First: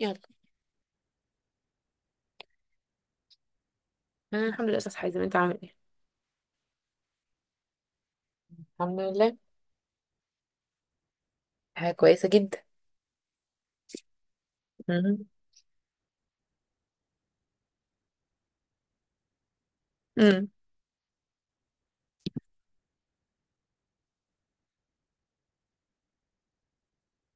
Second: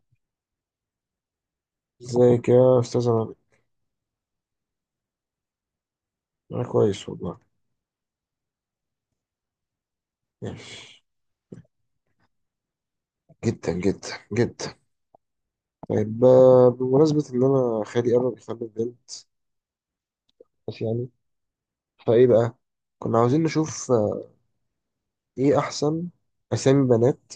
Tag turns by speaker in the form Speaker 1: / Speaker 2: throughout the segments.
Speaker 1: يلا.
Speaker 2: ازيك يا استاذ عماد؟
Speaker 1: انا الحمد لله استاذ حازم، انت عامل ايه؟
Speaker 2: انا كويس والله.
Speaker 1: الحمد لله.
Speaker 2: ماشي.
Speaker 1: حاجة كويسة جدا.
Speaker 2: جدا جدا جدا.
Speaker 1: مهم.
Speaker 2: طيب، بمناسبة ان انا خالي قرب يخلف بنت.
Speaker 1: امم.
Speaker 2: بس يعني، فايه بقى. كنا عاوزين نشوف ايه احسن اسامي بنات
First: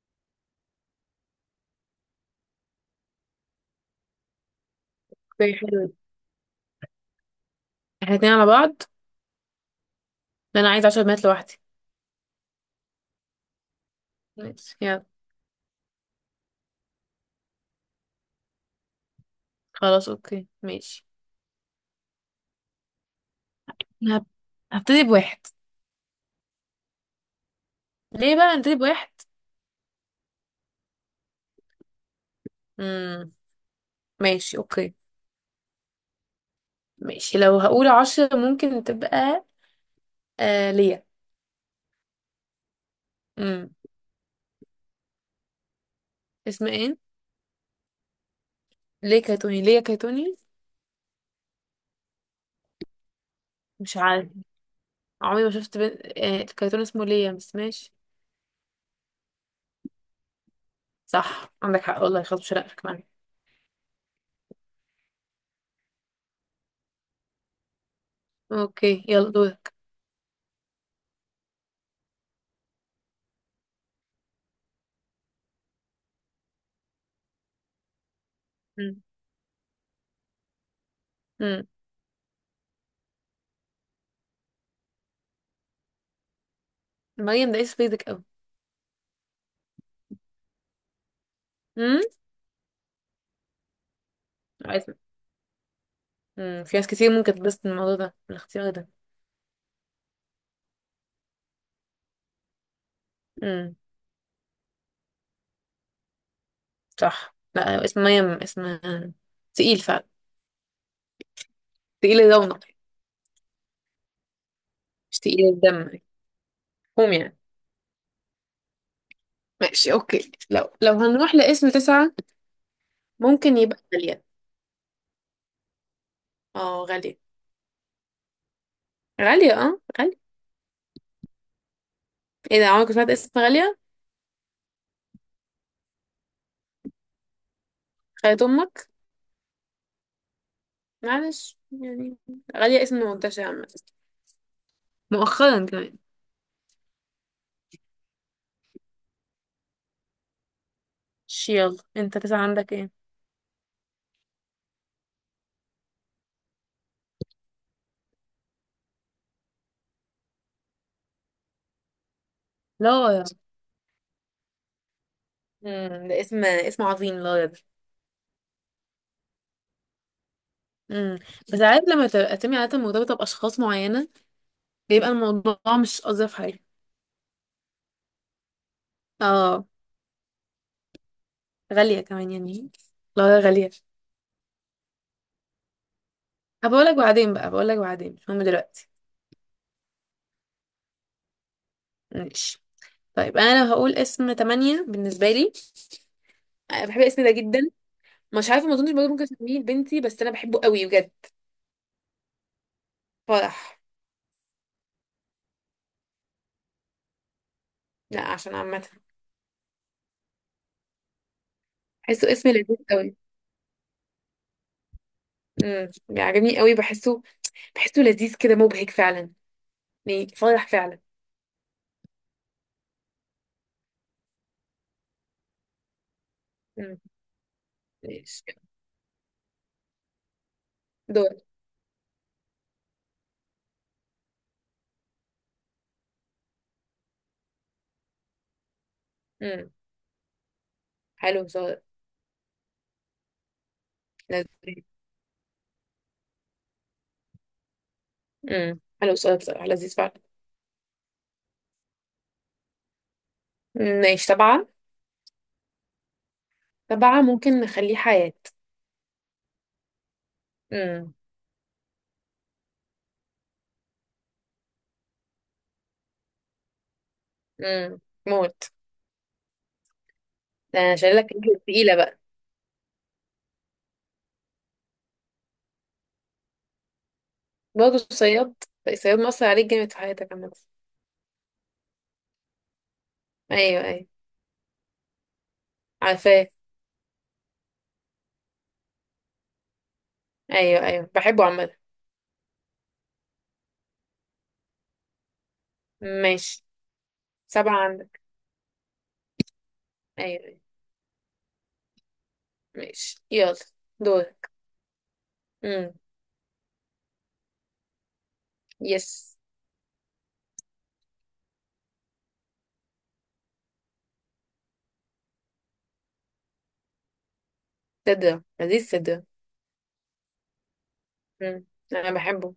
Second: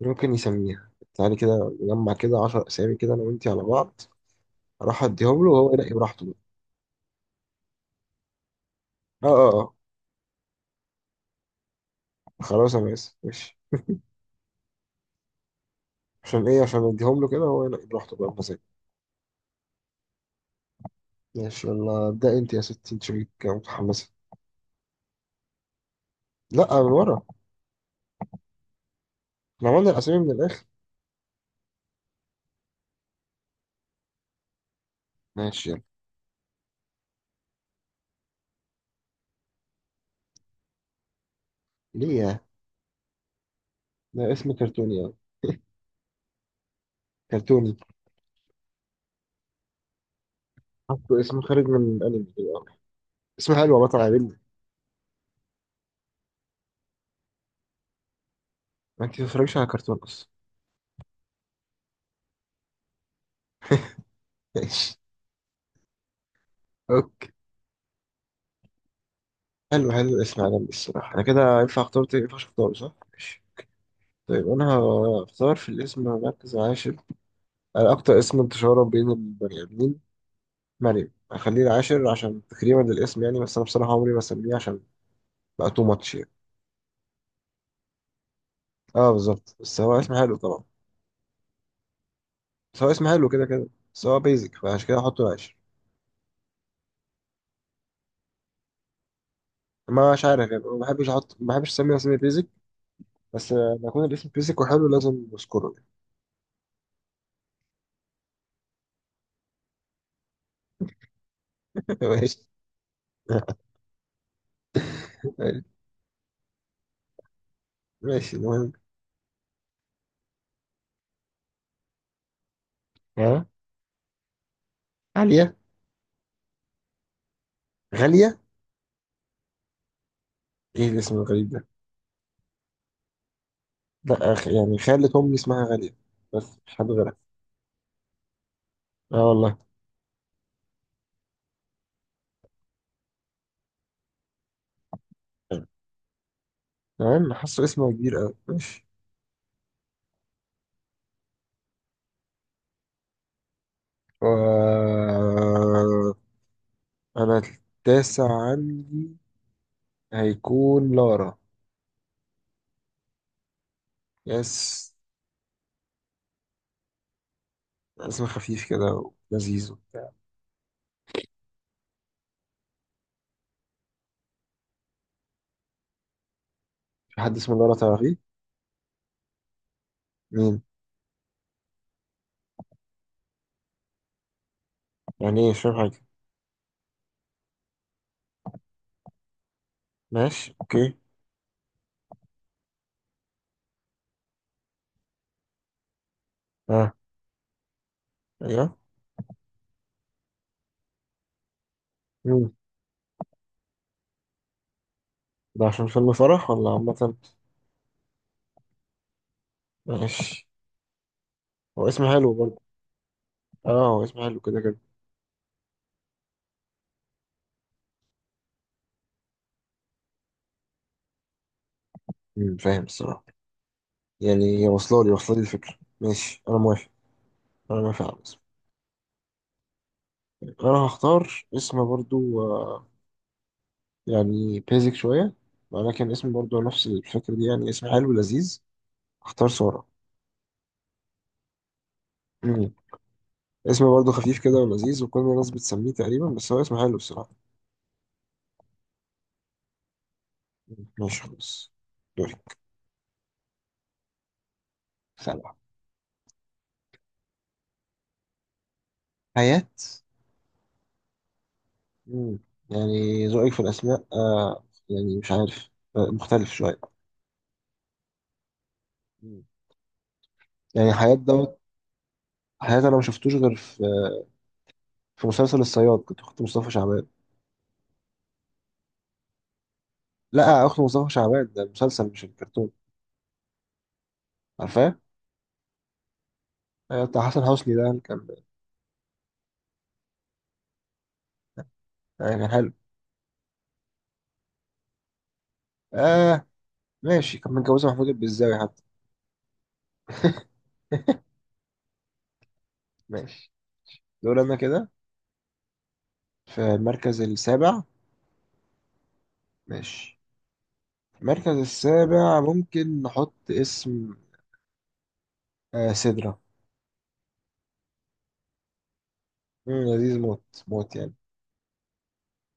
Speaker 2: ممكن يسميها. تعالي كده نجمع كده 10 اسامي كده انا وانتي على بعض، اروح اديهم له
Speaker 1: اوكي، حلو
Speaker 2: وهو
Speaker 1: ده.
Speaker 2: ينقي براحته بقى.
Speaker 1: احنا اتنين على بعض؟
Speaker 2: اه اه اه.
Speaker 1: انا عايزه 10 بنات لوحدي.
Speaker 2: خلاص انا اسف. ماشي.
Speaker 1: ماشي يلا.
Speaker 2: عشان ايه؟ عشان اديهم له كده وهو ينقي براحته بقى بمزاجه.
Speaker 1: خلاص اوكي ماشي.
Speaker 2: ماشي، يلا ابدأ انت يا ستي، انت شكلك متحمسة.
Speaker 1: هب- هبتدي بواحد.
Speaker 2: لا، من ورا.
Speaker 1: ليه بقى هبتدي بواحد؟
Speaker 2: احنا عملنا الاسامي من الاخر.
Speaker 1: امم. ماشي اوكي.
Speaker 2: ماشي.
Speaker 1: ماشي، لو هقول 10 ممكن تبقى ليا.
Speaker 2: ليه يا؟
Speaker 1: امم.
Speaker 2: ده اسم كرتوني أوي.
Speaker 1: اسمها ايه؟
Speaker 2: كرتوني.
Speaker 1: ليه كرتوني؟ ليا كرتوني؟
Speaker 2: حطوا اسم خارج من الأنمي كده أوي. اسم حلو يا
Speaker 1: مش
Speaker 2: بطل،
Speaker 1: عارف.
Speaker 2: عجبني.
Speaker 1: عمري ما شفت بنت آه كرتون اسمه ليا، بس ماشي.
Speaker 2: ما أنت بتتفرجش على كرتون أصلا.
Speaker 1: صح، عندك حق والله. خلاص مش هرقك معايا.
Speaker 2: ماشي. أوكي.
Speaker 1: اوكي يلا دورك.
Speaker 2: حلو حلو الاسم عجبني الصراحة. أنا كده ينفع أختار تاني؟ ينفع أختار، صح؟ ماشي. طيب أنا هختار في الاسم مركز عاشر. أنا أكتر اسم انتشارا بين البني آدمين، مريم، هخليه
Speaker 1: امم،
Speaker 2: العاشر عشان تكريما للاسم يعني. بس أنا بصراحة عمري ما أسميه، عشان بقى تو ماتش يعني.
Speaker 1: مريم ده اسم بيزك قوي.
Speaker 2: أه بالظبط، بس هو اسم حلو طبعا.
Speaker 1: امم.
Speaker 2: بس هو اسم حلو كده كده. بس هو بيزك، فعشان
Speaker 1: اسم.
Speaker 2: كده هحطه العاشر.
Speaker 1: امم، في ناس كتير ممكن تتبسط من الموضوع ده، من الاختيار ده.
Speaker 2: مش عارف يعني، ما بحبش اسمي بيزك. بس
Speaker 1: امم.
Speaker 2: لما يكون الاسم بيزك وحلو لازم اذكره.
Speaker 1: صح، لا اسم مريم اسم تقيل فعلا. تقيل
Speaker 2: ماشي.
Speaker 1: الرونق، مش تقيل الدم. هم يعني.
Speaker 2: ماشي المهم.
Speaker 1: ماشي اوكي. لو هنروح لاسم تسعة،
Speaker 2: ها.
Speaker 1: ممكن يبقى غالية.
Speaker 2: عالية.
Speaker 1: اه غالية.
Speaker 2: غالية.
Speaker 1: غالية. اه غالية.
Speaker 2: ايه الاسم الغريب ده؟
Speaker 1: ايه ده، عمرك ما سمعت اسم غالية؟
Speaker 2: لا، يعني خالة امي اسمها غالية، بس مش حد غيرها.
Speaker 1: خالة امك.
Speaker 2: اه والله.
Speaker 1: معلش يعني. غالية اسم منتشر عامة، مؤخرا كمان.
Speaker 2: تمام، حاسه اسمه كبير قوي. ماشي.
Speaker 1: يلا، انت تسعة عندك ايه؟
Speaker 2: و... انا التاسع عندي هيكون لارا.
Speaker 1: لارا.
Speaker 2: يس.
Speaker 1: امم، ده اسم، اسم عظيم لارا ده.
Speaker 2: اسم خفيف كده ولذيذ وبتاع.
Speaker 1: امم. بس عارف لما تبقى اسامي عادة مرتبطة بأشخاص معينة، بيبقى الموضوع مش أظرف حاجة.
Speaker 2: في حد اسمه لارا تعرفيه؟
Speaker 1: اه.
Speaker 2: مين؟
Speaker 1: غالية كمان يعني. لا غالية.
Speaker 2: يعني ايه؟ مش فاهم حاجة.
Speaker 1: هبقولك بعدين بقى، بقولك بعدين، مش مهم دلوقتي.
Speaker 2: ماشي اوكي.
Speaker 1: ماشي. طيب، أنا لو هقول اسم تمانية بالنسبة لي، أنا
Speaker 2: اه.
Speaker 1: بحب الاسم ده جدا. مش عارفة، ما
Speaker 2: ايوه.
Speaker 1: أظنش برضه ممكن أسميه لبنتي، بس أنا بحبه قوي بجد.
Speaker 2: مم.
Speaker 1: فرح.
Speaker 2: ده عشان فيلم فرح ولا عامة؟
Speaker 1: لا عشان عامة.
Speaker 2: ماشي. هو اسم
Speaker 1: بحسه
Speaker 2: حلو
Speaker 1: اسم
Speaker 2: برضه.
Speaker 1: لذيذ قوي.
Speaker 2: اه، هو اسم حلو كده كده.
Speaker 1: امم، بيعجبني قوي، بحسه، بحسه لذيذ كده، مبهج فعلا. يعني فرح فعلا.
Speaker 2: فاهم الصراحة. يعني واصلة لي الفكرة. ماشي، انا موافق.
Speaker 1: امم.
Speaker 2: انا موافق على الاسم.
Speaker 1: ماشي.
Speaker 2: انا
Speaker 1: دول.
Speaker 2: هختار اسم برضه. آه، يعني بيزك شوية، ولكن اسم برضه نفس الفكرة دي، يعني اسم حلو لذيذ. هختار
Speaker 1: امم.
Speaker 2: سارة.
Speaker 1: حلو.
Speaker 2: مم. اسم برضه خفيف كده
Speaker 1: لذيذ.
Speaker 2: ولذيذ وكل الناس بتسميه تقريبا، بس هو اسم حلو الصراحة.
Speaker 1: امم، حلو السؤال بصراحة، لذيذ فعلا.
Speaker 2: ماشي خلاص. دوري.
Speaker 1: مم، ماشي. سبعة.
Speaker 2: سلام.
Speaker 1: سبعة ممكن نخليه حياة.
Speaker 2: حياة.
Speaker 1: امم.
Speaker 2: مم. يعني ذوقك في الأسماء يعني مش عارف، مختلف شوية.
Speaker 1: امم، موت.
Speaker 2: مم.
Speaker 1: ده
Speaker 2: يعني
Speaker 1: انا
Speaker 2: حياة
Speaker 1: شايل لك
Speaker 2: دوت.
Speaker 1: رجل تقيلة بقى.
Speaker 2: حياة أنا ما شفتوش غير في مسلسل الصياد، كنت أخت مصطفى شعبان.
Speaker 1: برضه الصياد. الصياد مأثر عليك جامد في حياتك عامة.
Speaker 2: لا، أخت مصطفى شعبان ده المسلسل مش الكرتون.
Speaker 1: ايوه ايوه،
Speaker 2: عارفاه.
Speaker 1: عارفاه.
Speaker 2: بتاع حسن حسني ده اللي كان.
Speaker 1: ايوه ايوه، بحبه عامة.
Speaker 2: يعني كان حلو. آه.
Speaker 1: ماشي.
Speaker 2: ماشي. كان
Speaker 1: سبعة
Speaker 2: متجوزة محمود
Speaker 1: عندك.
Speaker 2: البزاوي حتى.
Speaker 1: ايوه أيوة. ماشي
Speaker 2: ماشي.
Speaker 1: يلا.
Speaker 2: دول
Speaker 1: دورك.
Speaker 2: أنا كده
Speaker 1: امم.
Speaker 2: في المركز السابع.
Speaker 1: يس.
Speaker 2: ماشي، المركز السابع ممكن نحط اسم سدرة.
Speaker 1: صدرة، لذيذ صدرة.
Speaker 2: لذيذ موت موت يعني.
Speaker 1: امم، انا بحبه.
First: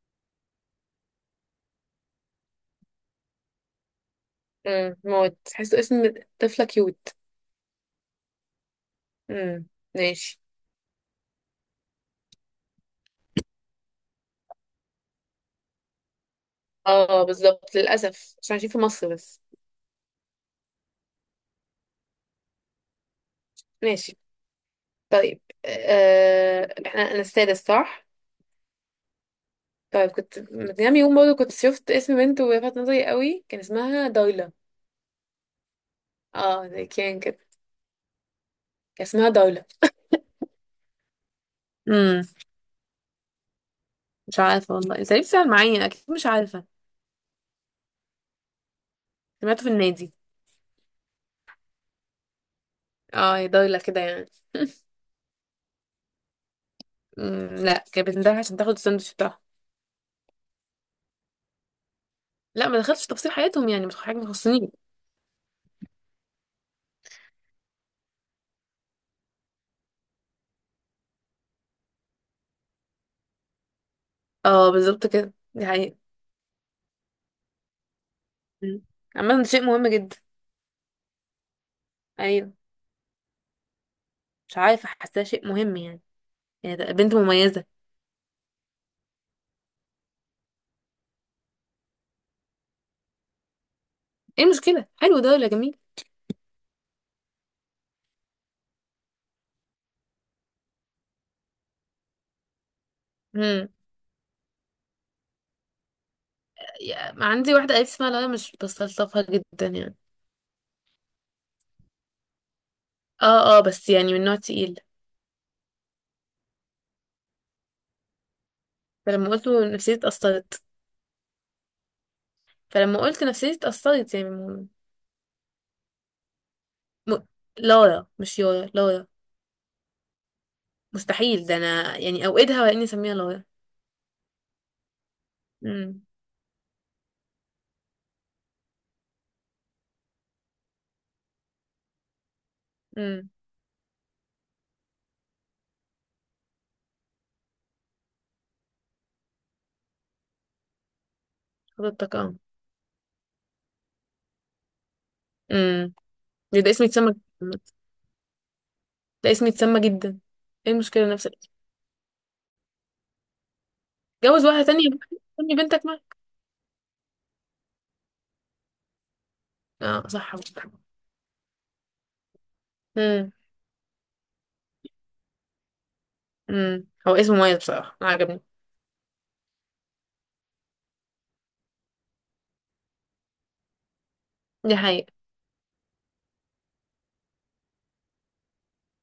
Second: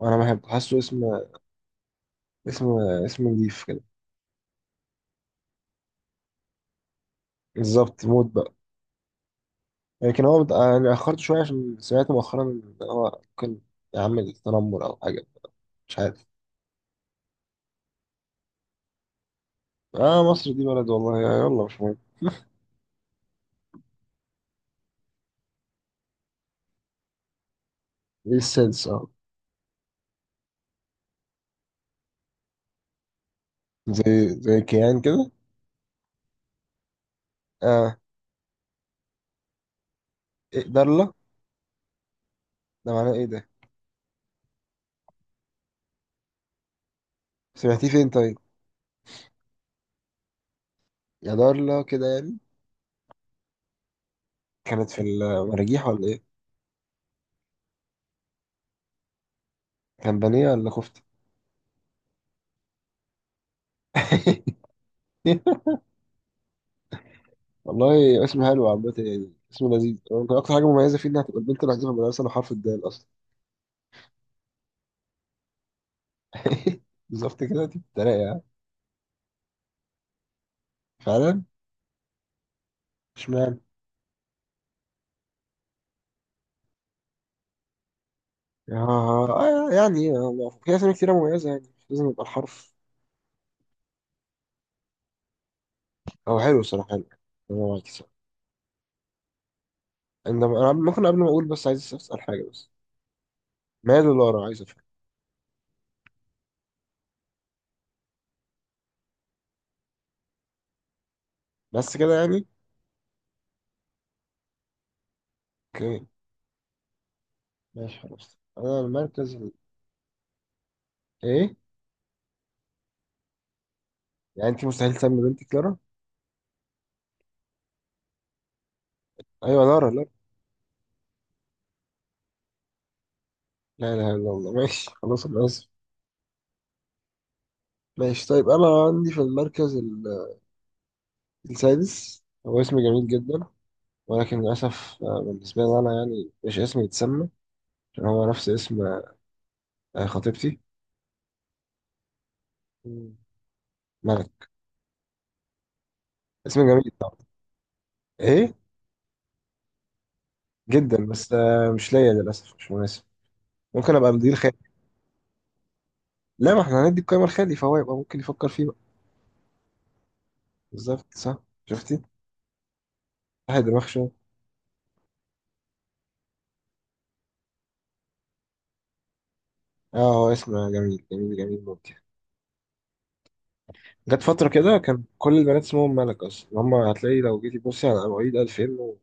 Speaker 2: وانا بحب، حاسه اسم اسم نضيف كده.
Speaker 1: امم، موت، تحسه اسم طفلة كيوت.
Speaker 2: بالظبط موت بقى.
Speaker 1: امم.
Speaker 2: لكن
Speaker 1: ماشي.
Speaker 2: هو انا اخرت شويه عشان سمعت مؤخرا ان هو ممكن يعمل تنمر او حاجه. مش عارف.
Speaker 1: اه بالظبط، للأسف عشان عايشين في مصر بس.
Speaker 2: اه، مصر دي بلد والله. يلا مش مهم.
Speaker 1: ماشي. طيب آه، احنا انا السادس صح؟
Speaker 2: دي السادس، اه.
Speaker 1: طيب، كنت من كام يوم برضه كنت شفت اسم بنت ولفت نظري قوي، كان اسمها
Speaker 2: زي
Speaker 1: دولة.
Speaker 2: زي كيان كده.
Speaker 1: اه زي كان كده.
Speaker 2: اه.
Speaker 1: كان اسمها دولة.
Speaker 2: إيه، دارلا؟
Speaker 1: امم.
Speaker 2: ده معناه ايه ده؟
Speaker 1: مش عارفه والله، انت ليه بتسال معايا؟ اكيد مش عارفه.
Speaker 2: سمعتيه فين طيب؟
Speaker 1: سمعته في النادي.
Speaker 2: يا دارلا كده يعني.
Speaker 1: اه، هي دولة كده يعني.
Speaker 2: كانت في المراجيح ولا ايه؟
Speaker 1: امم، لا كانت بتنده عشان تاخد الساندوتش بتاعها.
Speaker 2: كان بانيه ولا كفته؟
Speaker 1: لا، ما دخلتش في تفاصيل حياتهم يعني، مش حاجه ما تخصنيش.
Speaker 2: والله اسم حلو عامة يعني، اسم لذيذ. ممكن أكتر حاجة مميزة فيه إنها تبقى البنت الوحيدة في المدرسة اللي حرف الدال أصلا.
Speaker 1: اه بالظبط كده، دي حقيقه.
Speaker 2: بالظبط كده، دي بتتريق يعني.
Speaker 1: مم. عامه ده شيء مهم جدا.
Speaker 2: فعلا.
Speaker 1: يعني.
Speaker 2: اشمعنى؟
Speaker 1: مش عارفة، حاساه شيء مهم يعني. يعني ده بنت مميزة.
Speaker 2: آه. يعني في أسامي كتيرة مميزة، يعني مش لازم يبقى الحرف.
Speaker 1: ايه المشكلة، حلو ده ولا جميل؟
Speaker 2: هو حلو الصراحة، حلو. أنا معاك الصراحة. إنما أنا ممكن قبل ما أقول، بس عايز أسأل حاجة بس.
Speaker 1: امم.
Speaker 2: ماله لورا؟ عايز أفهم.
Speaker 1: عندي واحدة قريبتي اسمها، لا مش بستلطفها جدا يعني.
Speaker 2: بس كده يعني.
Speaker 1: اه اه، بس يعني من نوع تقيل.
Speaker 2: أوكي. ماشي خلاص، أنا
Speaker 1: فلما
Speaker 2: المركز
Speaker 1: قلت له نفسيتي اتأثرت.
Speaker 2: إيه؟
Speaker 1: فلما قلت نفسيتي اتأثرت، يعني
Speaker 2: يعني أنت مستحيل تسمي بنتك لورا؟
Speaker 1: م... لارا مش يارا، لارا.
Speaker 2: أيوة، لورا لورا.
Speaker 1: مستحيل، ده انا يعني اوقدها ولا اني اسميها لارا.
Speaker 2: لا إله إلا الله. ماشي خلاص، أنا آسف.
Speaker 1: امم.
Speaker 2: ماشي طيب، أنا عندي في المركز السادس، هو اسم جميل
Speaker 1: امم.
Speaker 2: جدا. ولكن للأسف، بالنسبة لي أنا يعني مش اسمي يتسمى، عشان هو نفس اسم خطيبتي.
Speaker 1: حضرتك اه.
Speaker 2: مم. ملك.
Speaker 1: امم.
Speaker 2: اسم
Speaker 1: ده اسم
Speaker 2: جميل
Speaker 1: يتسمى
Speaker 2: طبعا.
Speaker 1: جداً.
Speaker 2: إيه؟
Speaker 1: ده اسم يتسمى جدا. ايه
Speaker 2: جدا،
Speaker 1: المشكلة، نفس
Speaker 2: بس
Speaker 1: الاسم.
Speaker 2: مش ليا للأسف، مش مناسب. ممكن أبقى مدير
Speaker 1: جوز
Speaker 2: خالي.
Speaker 1: واحدة تانية بقى، خلي بنتك معاك.
Speaker 2: لا، ما إحنا هندي القايمة لخالي، فهو يبقى ممكن يفكر فيه بقى.
Speaker 1: اه صح.
Speaker 2: بالظبط، صح. شفتي؟
Speaker 1: امم.
Speaker 2: واحد دماغ شوية.
Speaker 1: امم، هو اسمه مميز بصراحة، أنا عجبني.
Speaker 2: آه، هو اسم جميل جميل جميل ممتع. جت فترة
Speaker 1: دي
Speaker 2: كده كان
Speaker 1: حقيقة.
Speaker 2: كل البنات اسمهم ملك أصلا. هم هتلاقي لو جيتي تبصي على مواعيد 2000 و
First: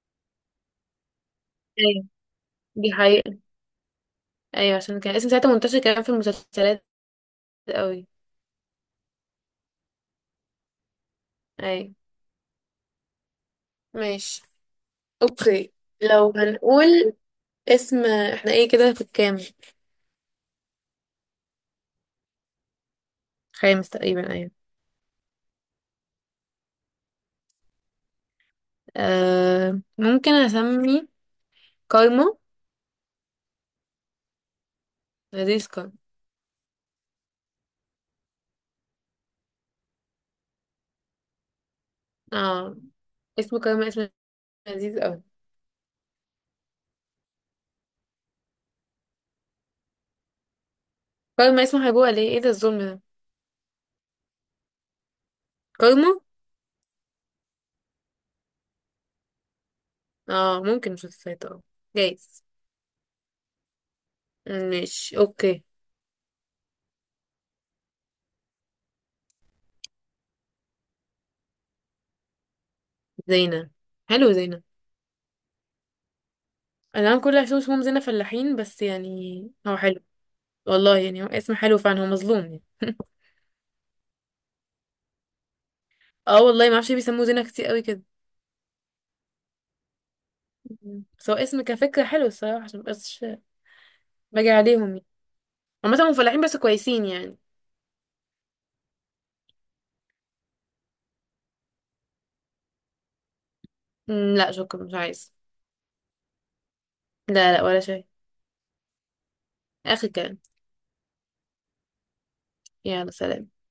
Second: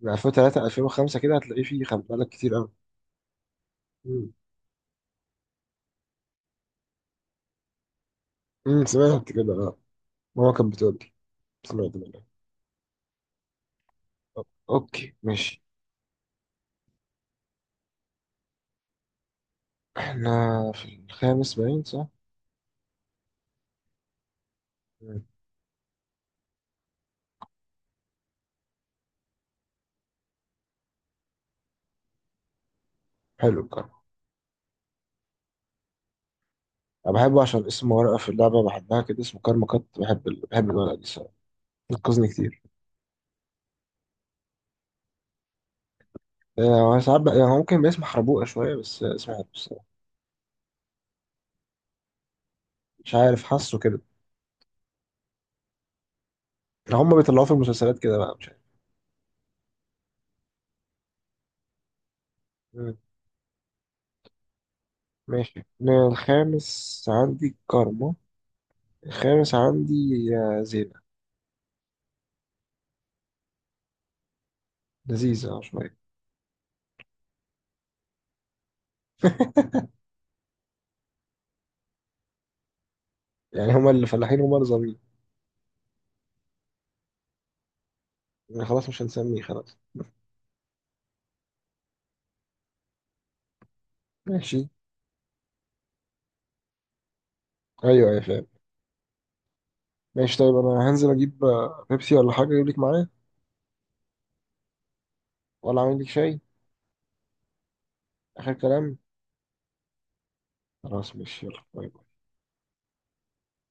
Speaker 2: من 2003 2005 كده هتلاقي فيه
Speaker 1: ايوه،
Speaker 2: ملك كتير أوي.
Speaker 1: دي حقيقة.
Speaker 2: مم.
Speaker 1: ايوه، عشان كان اسم ساعتها منتشر كمان في المسلسلات قوي.
Speaker 2: سمعت كده اه. ماما كانت بتقول،
Speaker 1: ايوه.
Speaker 2: سمعت منك.
Speaker 1: ماشي
Speaker 2: أو- اوكي ماشي.
Speaker 1: اوكي. لو هنقول اسم، احنا ايه كده في الكام؟
Speaker 2: احنا في الخامس باين، صح؟
Speaker 1: خامس تقريبا، ايوه.
Speaker 2: مم.
Speaker 1: ممكن اسمي كارما.
Speaker 2: حلو، الكرم.
Speaker 1: لذيذ كارما.
Speaker 2: انا بحبه عشان اسم ورقة في اللعبة بحبها كده، اسمه كارما كات. بحب الورقة دي الصراحة. بتنقذني كتير.
Speaker 1: اه، اسم كارما اسم لذيذ قوي.
Speaker 2: هو ساعات بقى يعني هو ممكن باسم حربوقة شوية، بس اسمه حلو الصراحة.
Speaker 1: كارما اسمه هيبقى ليه؟ ايه، إيه ده، الظلم ده
Speaker 2: مش عارف، حاسه كده.
Speaker 1: كارما.
Speaker 2: يعني هما بيطلعوه في المسلسلات كده بقى، مش عارف.
Speaker 1: اه ممكن مسلسلات، اه جايز.
Speaker 2: مم.
Speaker 1: ماشي
Speaker 2: ماشي،
Speaker 1: اوكي.
Speaker 2: أنا الخامس عندي كارما. الخامس عندي زينة.
Speaker 1: زينة. حلو زينة.
Speaker 2: لذيذة شوية.
Speaker 1: انا نعم، كل اللي حشوش هم زينة فلاحين، بس يعني هو حلو. والله يعني هو اسم حلو فعلا، هو مظلوم يعني.
Speaker 2: يعني هما اللي فلاحين هما اللي ظالمين.
Speaker 1: اه والله، ما اعرفش ليه بيسموه زينة كتير قوي كده.
Speaker 2: يعني خلاص مش هنسميه، خلاص.
Speaker 1: مم. بس هو اسم كفكرة حلو الصراحة، عشان مبقاش باجي
Speaker 2: ماشي.
Speaker 1: عليهم يعني. عامة هم فلاحين بس كويسين يعني.
Speaker 2: ايوه ايوه فاهم. ماشي طيب، انا هنزل اجيب بيبسي ولا حاجه، اجيب لك معايا؟
Speaker 1: مم، لا شكرا، مش عايز.
Speaker 2: ولا اعمل لك شاي؟
Speaker 1: لا لا، ولا شيء.
Speaker 2: اخر كلام.
Speaker 1: اخر كلام.
Speaker 2: خلاص ماشي، يلا باي. باي.
Speaker 1: يلا سلام.